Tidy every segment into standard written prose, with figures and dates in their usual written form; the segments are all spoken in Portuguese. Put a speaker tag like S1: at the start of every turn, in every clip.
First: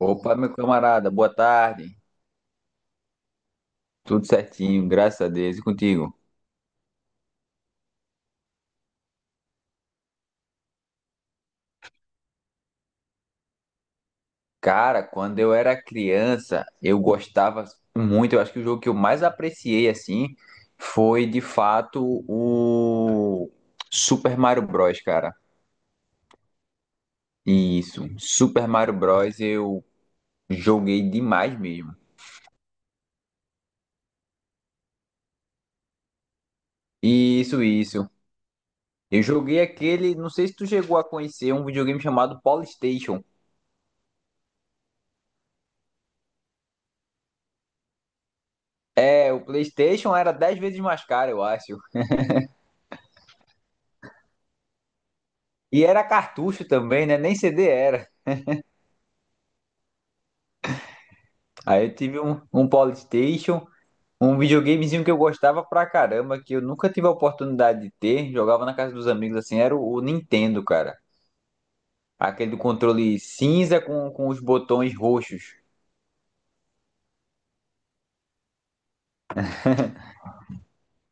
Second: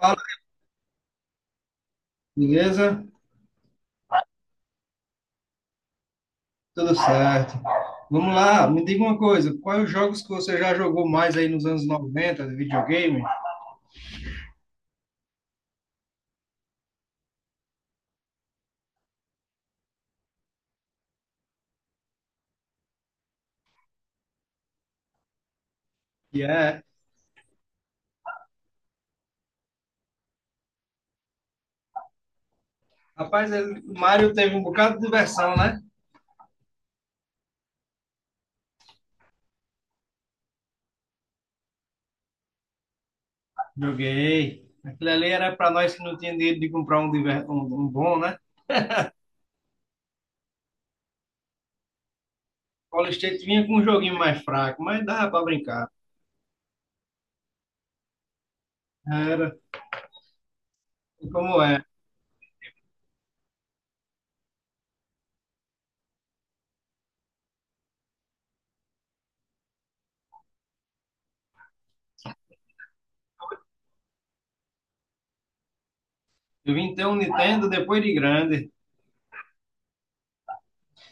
S1: Fala,
S2: meu camarada, boa tarde.
S1: beleza?
S2: Tudo certinho, graças a Deus. E contigo?
S1: Tudo certo. Vamos lá, me diga uma coisa, quais os jogos que você já jogou mais aí nos anos 90 de videogame?
S2: Cara, quando eu era criança, eu gostava muito. Eu acho que o jogo que eu mais apreciei, assim, foi de fato o Super Mario Bros, cara.
S1: Que é,
S2: Isso, Super Mario Bros eu joguei demais mesmo.
S1: rapaz, o Mario teve um bocado de diversão, né?
S2: Isso, isso. Eu joguei aquele, não sei se tu chegou a conhecer, um videogame chamado PlayStation.
S1: Joguei. Aquilo ali era para nós que não tinha dinheiro de comprar um bom, né?
S2: É, o PlayStation era 10 vezes mais caro, eu acho.
S1: Call State vinha com um joguinho mais fraco, mas dava para
S2: E
S1: brincar.
S2: era cartucho também, né? Nem CD era.
S1: Era. E como é?
S2: Aí eu tive um Polystation, um videogamezinho que eu gostava pra caramba, que eu nunca tive a oportunidade de ter. Jogava na casa dos amigos assim, era o Nintendo, cara. Aquele do controle cinza com os botões roxos.
S1: Eu vim ter um Nintendo depois de grande.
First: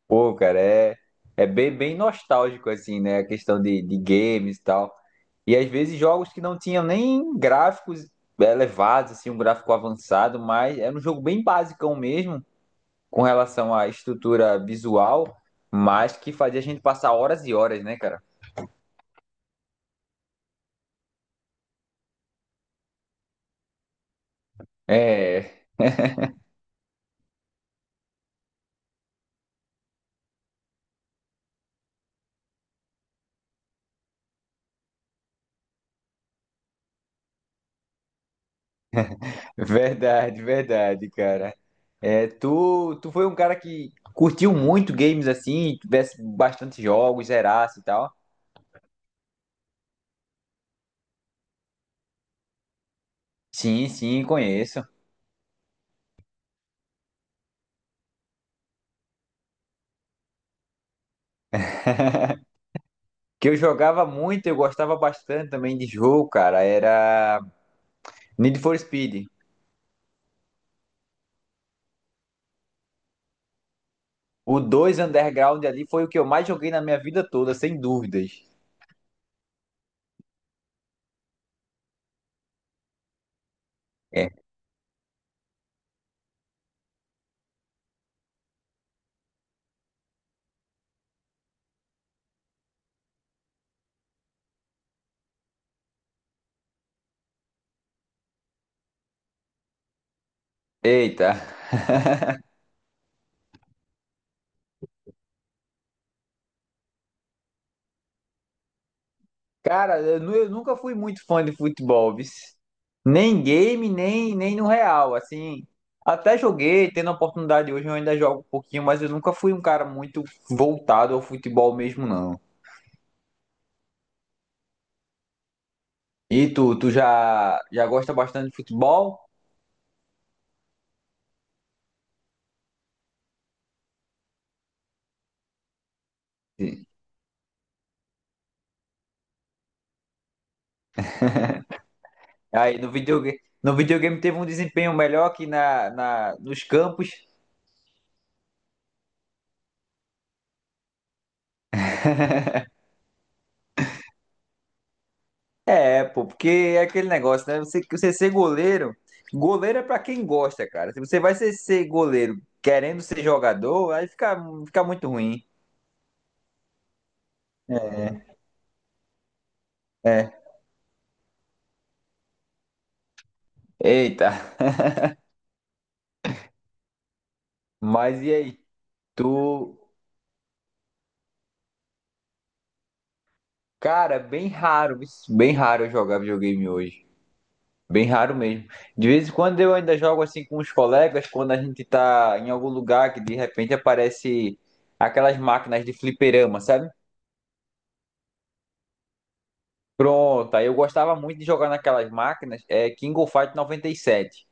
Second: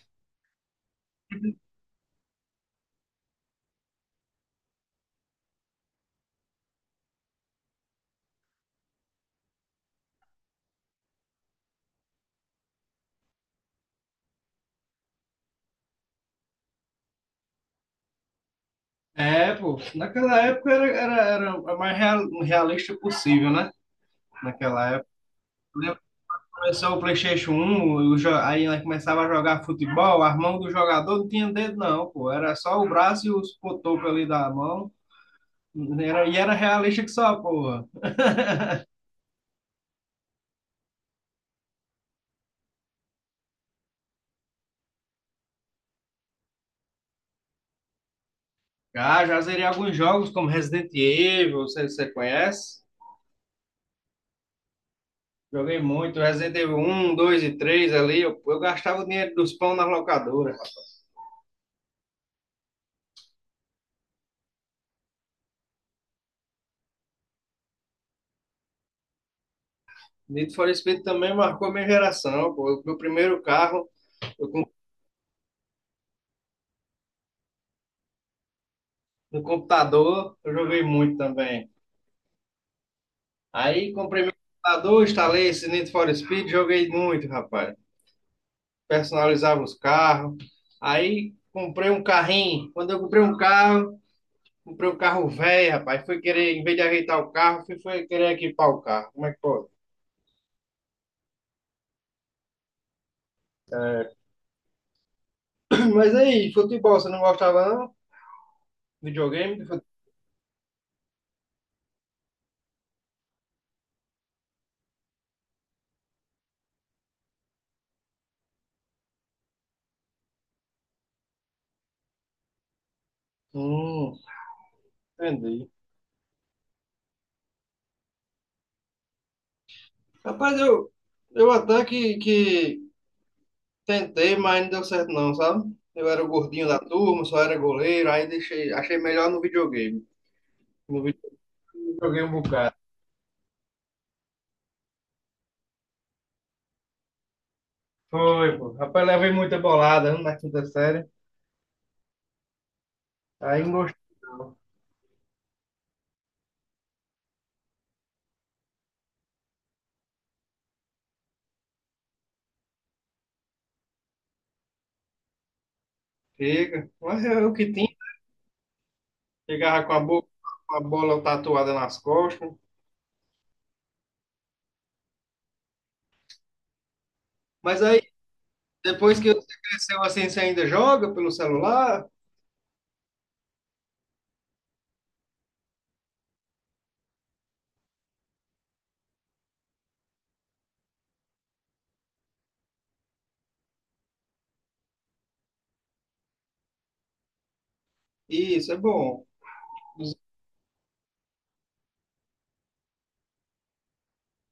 S2: Pô, cara, é bem, bem nostálgico, assim, né? A questão de games e tal. E às vezes jogos que não tinham nem gráficos elevados, assim, um gráfico avançado, mas era um jogo bem basicão mesmo com relação à estrutura visual, mas que fazia a gente passar horas e horas, né, cara?
S1: É, pô, naquela época era a mais realista possível, né? Naquela época.
S2: É,
S1: Começou o PlayStation 1, aí ela começava a jogar futebol, a mão do jogador não tinha dedo, não, pô. Era só o braço e os cotocos ali da mão. Era, e era realista que só, porra.
S2: verdade, verdade, cara. É, tu foi um cara que curtiu muito games assim, tivesse bastante jogos, zerasse e tal.
S1: Ah, já zerei alguns jogos como Resident Evil, você conhece?
S2: Sim, sim, conheço.
S1: Joguei muito, Resident Evil 1, 2 e 3 ali. Eu gastava o dinheiro dos pão na locadora.
S2: Que eu jogava muito, eu gostava bastante também de jogo, cara. Era Need for Speed.
S1: Need for Speed também marcou minha geração, pô. Meu primeiro carro, eu,
S2: O
S1: com-
S2: dois Underground ali foi o que eu mais joguei na minha vida toda, sem dúvidas.
S1: no computador, eu joguei muito também. Aí comprei
S2: É.
S1: meu computador, instalei esse Need for Speed, joguei muito, rapaz. Personalizava os carros. Aí comprei um carrinho. Quando eu comprei um carro velho, rapaz. Fui querer, em vez de ajeitar o carro, fui querer equipar o carro. Como é que pode?
S2: Eita.
S1: Mas aí, futebol, você não gostava não? Videogame?
S2: Cara, eu nunca fui muito fã de futebol, vixe. Nem game, nem no real, assim. Até joguei, tendo a oportunidade hoje, eu ainda jogo um pouquinho, mas eu nunca fui um cara muito voltado ao futebol mesmo, não.
S1: Hum, entendi.
S2: E tu já, gosta bastante de futebol?
S1: Rapaz, eu até que tentei, mas não deu certo não, sabe? Eu era o gordinho da
S2: Sim.
S1: turma, só era goleiro, aí deixei, achei melhor no videogame. No videogame joguei um bocado.
S2: Aí no videogame, no videogame teve um desempenho melhor aqui nos campos.
S1: Foi, pô. Rapaz, levei muita bolada né, na quinta série. Aí não gostei, não.
S2: É, pô, porque é aquele negócio, né? Você, você ser goleiro, goleiro é pra quem gosta, cara. Se você vai ser, goleiro querendo ser jogador, aí fica muito ruim.
S1: Chega. Mas é o que tinha. Chegava
S2: É.
S1: com a bola tatuada nas costas.
S2: Eita,
S1: Mas aí,
S2: mas e aí?
S1: depois que você
S2: Tu.
S1: cresceu assim, você ainda joga pelo celular?
S2: Cara, bem raro eu jogar videogame hoje. Bem raro mesmo. De vez em quando eu ainda jogo assim com os colegas, quando a gente tá em algum lugar que de repente aparece aquelas máquinas de fliperama, sabe?
S1: Isso, é bom.
S2: Pronto, aí eu gostava muito de jogar naquelas máquinas, é King of Fight 97.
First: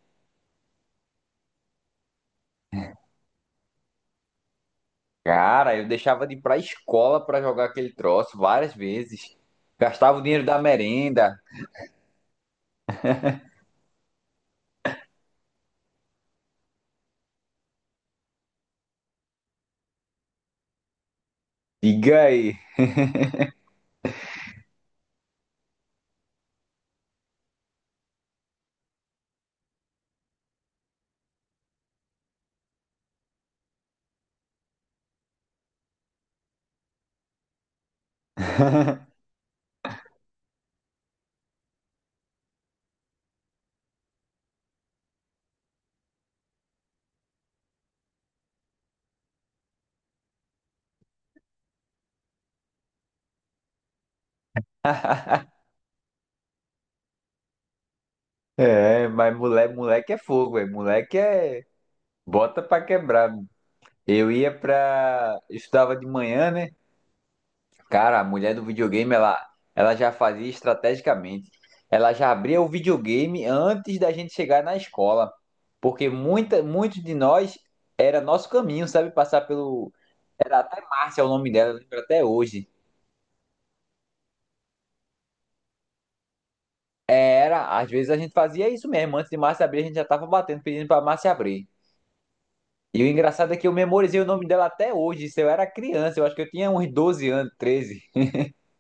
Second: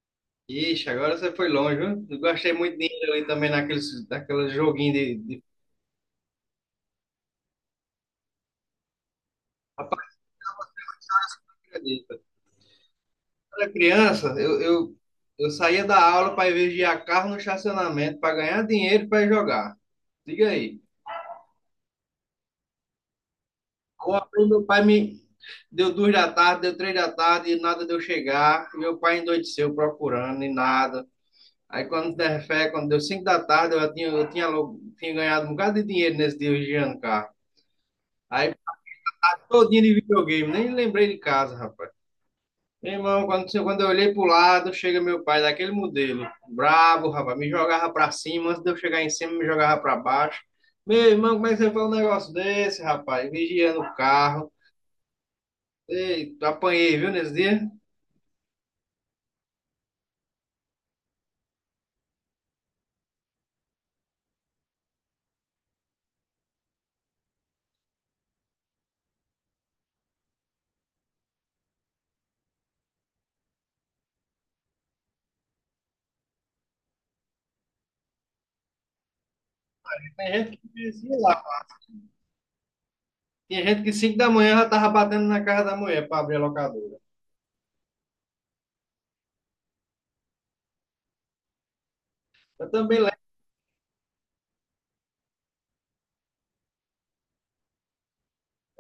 S1: Ixi, agora você foi longe, viu? Eu gostei muito de ir ali também naqueles joguinhos de...
S2: Cara, eu deixava de ir pra escola pra jogar aquele troço várias vezes.
S1: Rapaz,
S2: Gastava o dinheiro da merenda.
S1: acredita? Quando eu era criança, eu saía da aula para ir vigiar carro no estacionamento para ganhar dinheiro para ir jogar. Diga aí.
S2: Diga aí.
S1: Ontem meu pai me deu 2 da tarde, deu 3 da tarde e nada de eu chegar. Meu pai endoideceu procurando e nada. Aí quando der fé, quando deu 5 da tarde, eu tinha ganhado um bocado de dinheiro nesse dia vigiando carro. Aí todinho de videogame, nem lembrei de casa, rapaz. Meu irmão, quando eu olhei pro lado, chega meu pai daquele modelo, brabo, rapaz, me jogava pra cima, antes de eu chegar em cima, me jogava pra baixo. Meu irmão, como é que você faz um negócio desse, rapaz? Vigiando o carro. Ei, apanhei, viu, nesse dia?
S2: É, mas moleque, moleque é fogo, velho. Moleque é. Bota pra quebrar. Eu ia pra. Eu estudava de manhã, né? Cara, a mulher do videogame, ela já fazia estrategicamente. Ela já abria o videogame antes da gente chegar na escola. Porque muitos de nós era nosso caminho, sabe? Passar pelo.
S1: Tem gente
S2: Era
S1: que
S2: até
S1: dizia
S2: Márcia é o
S1: lá.
S2: nome dela, eu lembro até hoje.
S1: Tinha gente que 5 da manhã já tava batendo na casa da mulher para abrir a locadora.
S2: Era, às vezes a gente fazia isso mesmo. Antes de Márcia abrir, a gente já tava batendo, pedindo pra Márcia abrir.
S1: Eu também
S2: E o
S1: lembro,
S2: engraçado é que eu memorizei o nome dela até hoje. Isso eu era criança, eu acho que eu tinha uns 12 anos, 13.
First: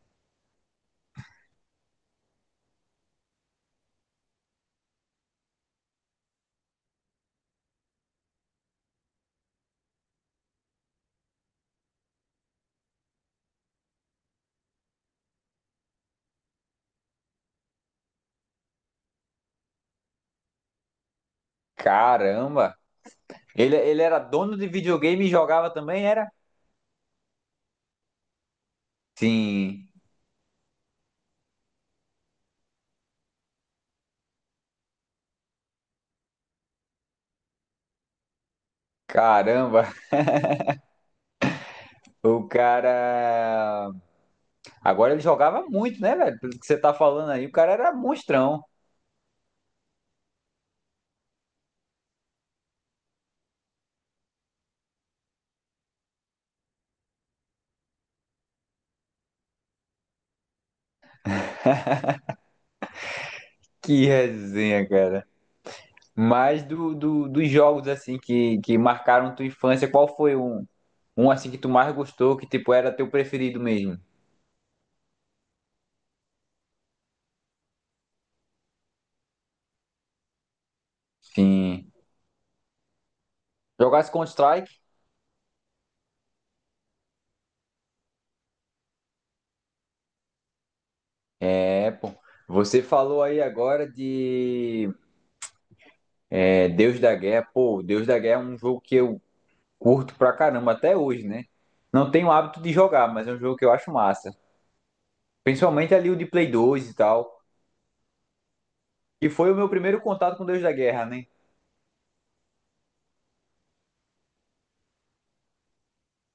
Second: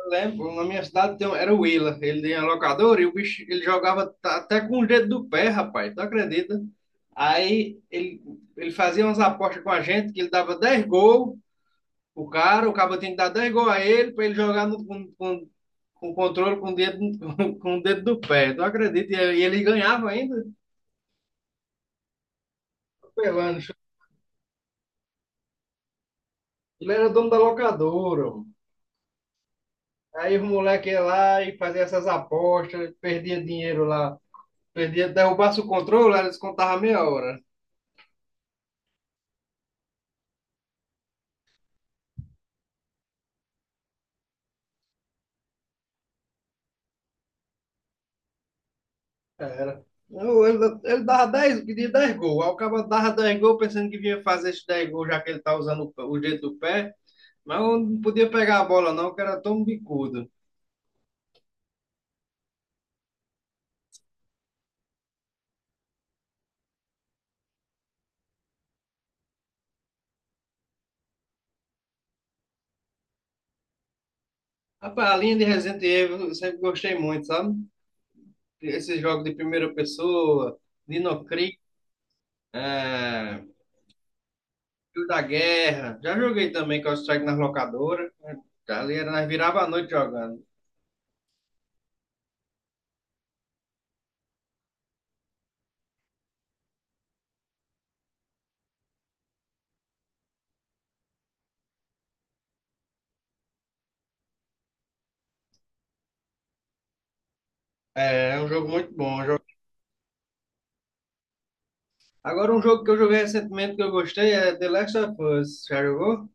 S1: lembro, na minha cidade era o Willa. Ele tinha locadora e o bicho, ele jogava até com o dedo do pé, rapaz. Tu acredita? Aí ele fazia umas apostas com a gente que ele dava 10 gols. O cara, o cabo tinha que dar 10 gols a ele para ele jogar com controle com o dedo, com, o dedo do pé. Tu acredita? E ele ganhava ainda.
S2: Caramba!
S1: Pelando,
S2: Ele era dono de videogame e jogava também, era?
S1: Ele era dono da locadora, mano.
S2: Sim.
S1: Aí os moleques iam lá e faziam essas apostas, perdia dinheiro lá. Perdia, derrubasse o controle, aí eles contavam meia hora.
S2: Caramba, o cara. Agora ele jogava muito, né, velho? Pelo que você tá falando aí, o cara era monstrão.
S1: Era. Não, ele dava 10, pedia 10 gols. Aí o cara dava 10 gols pensando que vinha fazer esses 10 gols, já que ele tá usando o jeito do pé. Mas eu não podia pegar a bola, não, que era tão bicudo.
S2: Que resenha, cara. Mas dos jogos, assim, que marcaram tua infância, qual foi um, assim, que tu mais gostou, que, tipo, era teu preferido mesmo?
S1: Rapaz, a linha de Resident Evil eu sempre gostei muito, sabe? Esses jogos de primeira pessoa, Dino Crisis,
S2: Sim.
S1: é,
S2: Jogasse Counter-Strike?
S1: Filho da Guerra. Já joguei também Counter-Strike nas locadoras, né? Ali era, nós virava a noite jogando.
S2: É, pô. Você falou aí agora de é, Deus da Guerra. Pô, Deus da Guerra é um jogo que eu curto pra caramba até hoje, né? Não tenho hábito de jogar, mas é um jogo que eu acho massa. Principalmente ali o de Play 2 e tal.
S1: É, é um jogo muito bom.
S2: E foi o meu primeiro contato com Deus da Guerra, né?
S1: Agora, um jogo que eu joguei recentemente que eu gostei é The Last of Us. Já jogou?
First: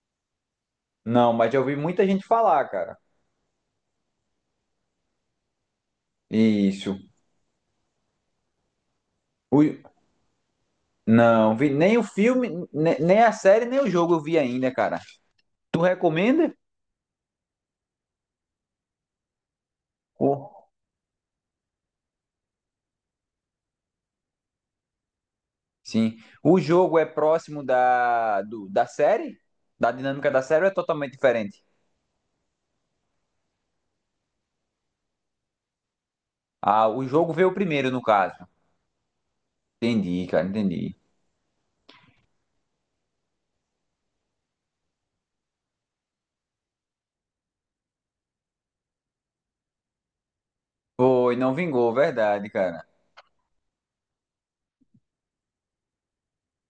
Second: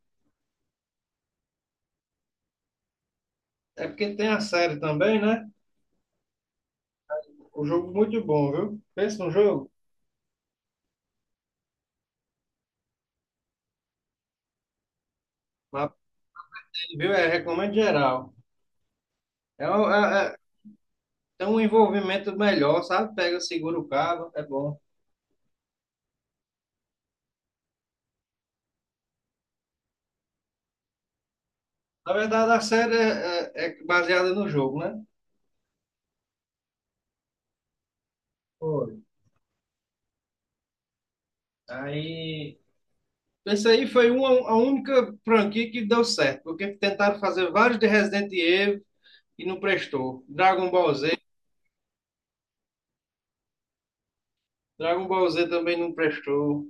S2: Não, mas já ouvi muita gente falar, cara.
S1: É porque tem a série também, né?
S2: Isso.
S1: Um jogo muito bom, viu? Pensa num jogo.
S2: O- Não, vi nem o filme, nem a série, nem o jogo eu vi ainda, cara. Tu
S1: Mas,
S2: recomenda?
S1: viu? É, recomendo geral. É,
S2: Oh,
S1: tem um envolvimento melhor, sabe? Pega, segura o cabo, é bom.
S2: Sim. O jogo é próximo da, do- da série? Da dinâmica da série ou é totalmente diferente?
S1: Na verdade, a série é baseada no jogo, né?
S2: Ah, o jogo veio primeiro, no caso.
S1: Foi.
S2: Entendi, cara, entendi.
S1: Aí. Essa aí foi a única franquia que deu certo, porque tentaram fazer vários de Resident Evil e não prestou. Dragon Ball Z,
S2: Foi, não vingou, verdade, cara.
S1: Também não prestou.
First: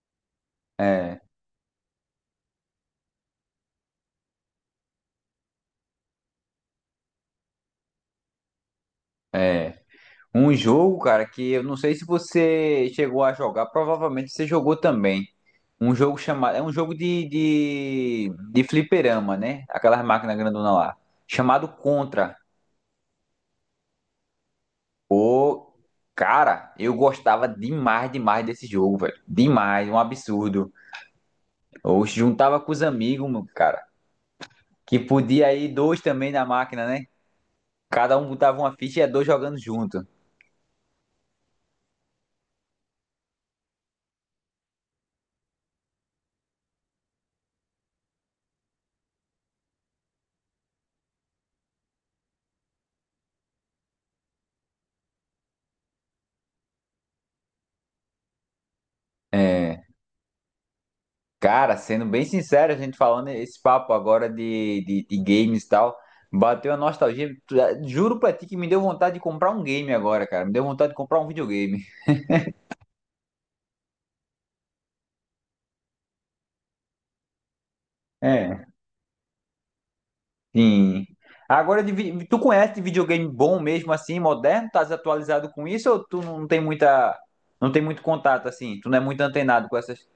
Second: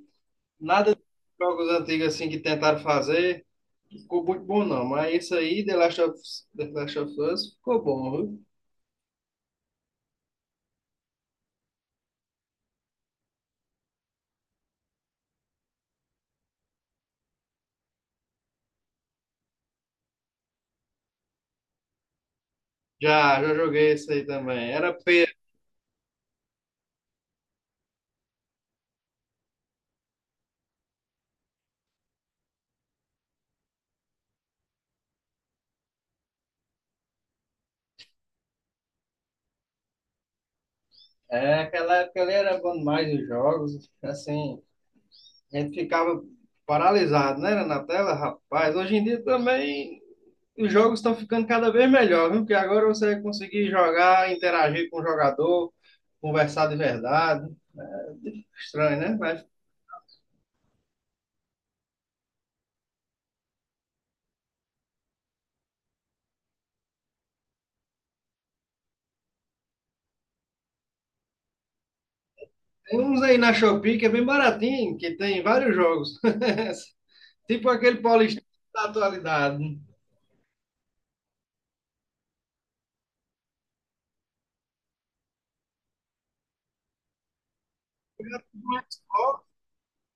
S1: Nada de
S2: É,
S1: jogos antigos assim que tentaram fazer ficou muito bom não, mas isso aí, The Last of Us, ficou bom, viu?
S2: é. Um jogo, cara, que eu não sei se você chegou a jogar, provavelmente você jogou também. Um jogo chamado. É um jogo de fliperama, né? Aquelas máquinas grandona lá. Chamado Contra.
S1: Já joguei isso aí também. Era feio.
S2: Ô, cara, eu gostava demais, demais desse jogo, velho. Demais, um absurdo. Eu juntava com os amigos, meu, cara. Que podia ir dois também na máquina, né? Cada um botava uma ficha e ia dois jogando junto.
S1: É, aquela época ali era bom demais os jogos, assim, a gente ficava paralisado, né, na tela, rapaz. Hoje em dia também os jogos estão ficando cada vez melhor, viu? Porque agora você vai conseguir jogar, interagir com o jogador, conversar de verdade. É, estranho, né? Mas
S2: É. Cara, sendo bem sincero, a gente falando esse papo agora de games e tal, bateu a nostalgia. Juro pra ti que me deu vontade de comprar um game agora, cara. Me deu vontade de comprar um videogame.
S1: tem uns aí na Shopee que é bem baratinho, que tem vários jogos. Tipo aquele Paulistão
S2: É.
S1: da atualidade.
S2: Sim. Agora, tu conhece de videogame bom mesmo assim, moderno? Tá desatualizado com isso ou tu não tem não tem muito
S1: Eu
S2: contato
S1: tive o
S2: assim? Tu não é muito
S1: Xbox
S2: antenado com essas?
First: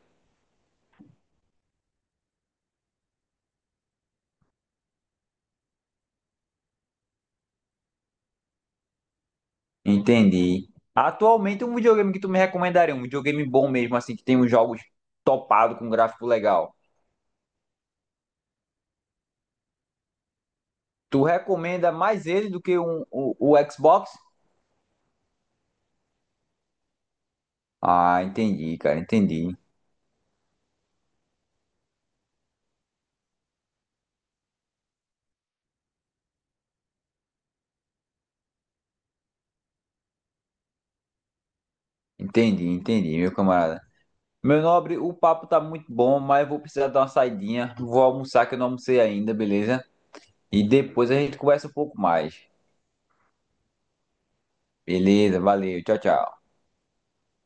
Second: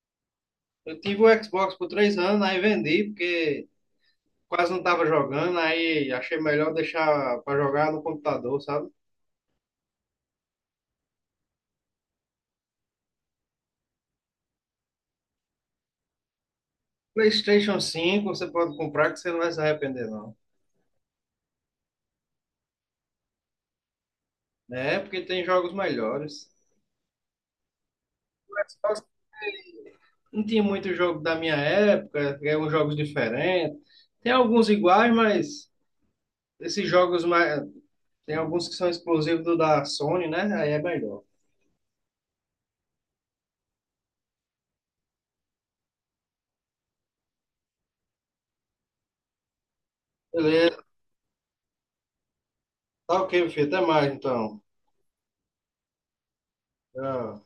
S1: eu tive um Xbox por 3 anos, aí vendi, porque quase não estava jogando, aí achei melhor deixar para jogar no computador, sabe?
S2: Entendi. Atualmente, um videogame que tu me recomendaria, um videogame bom mesmo assim, que tem uns jogos topado com gráfico legal.
S1: PlayStation 5 você pode comprar que você não vai se arrepender, não.
S2: Tu recomenda mais ele do que um, o Xbox?
S1: Né? Porque tem jogos melhores.
S2: Ah, entendi, cara,
S1: Xbox
S2: entendi.
S1: não tinha muito jogo da minha época, eram jogos diferentes. Tem alguns iguais, mas esses jogos mais... Tem alguns que são exclusivos do da Sony, né? Aí é melhor.
S2: Entendi, entendi, meu camarada. Meu nobre, o papo tá muito bom, mas eu vou precisar dar uma saidinha. Vou almoçar que eu não almocei ainda, beleza? E
S1: Beleza,
S2: depois a gente conversa um pouco mais.
S1: tá ok, meu filho. Até mais então.
S2: Beleza, valeu, tchau, tchau.
S1: Tchau.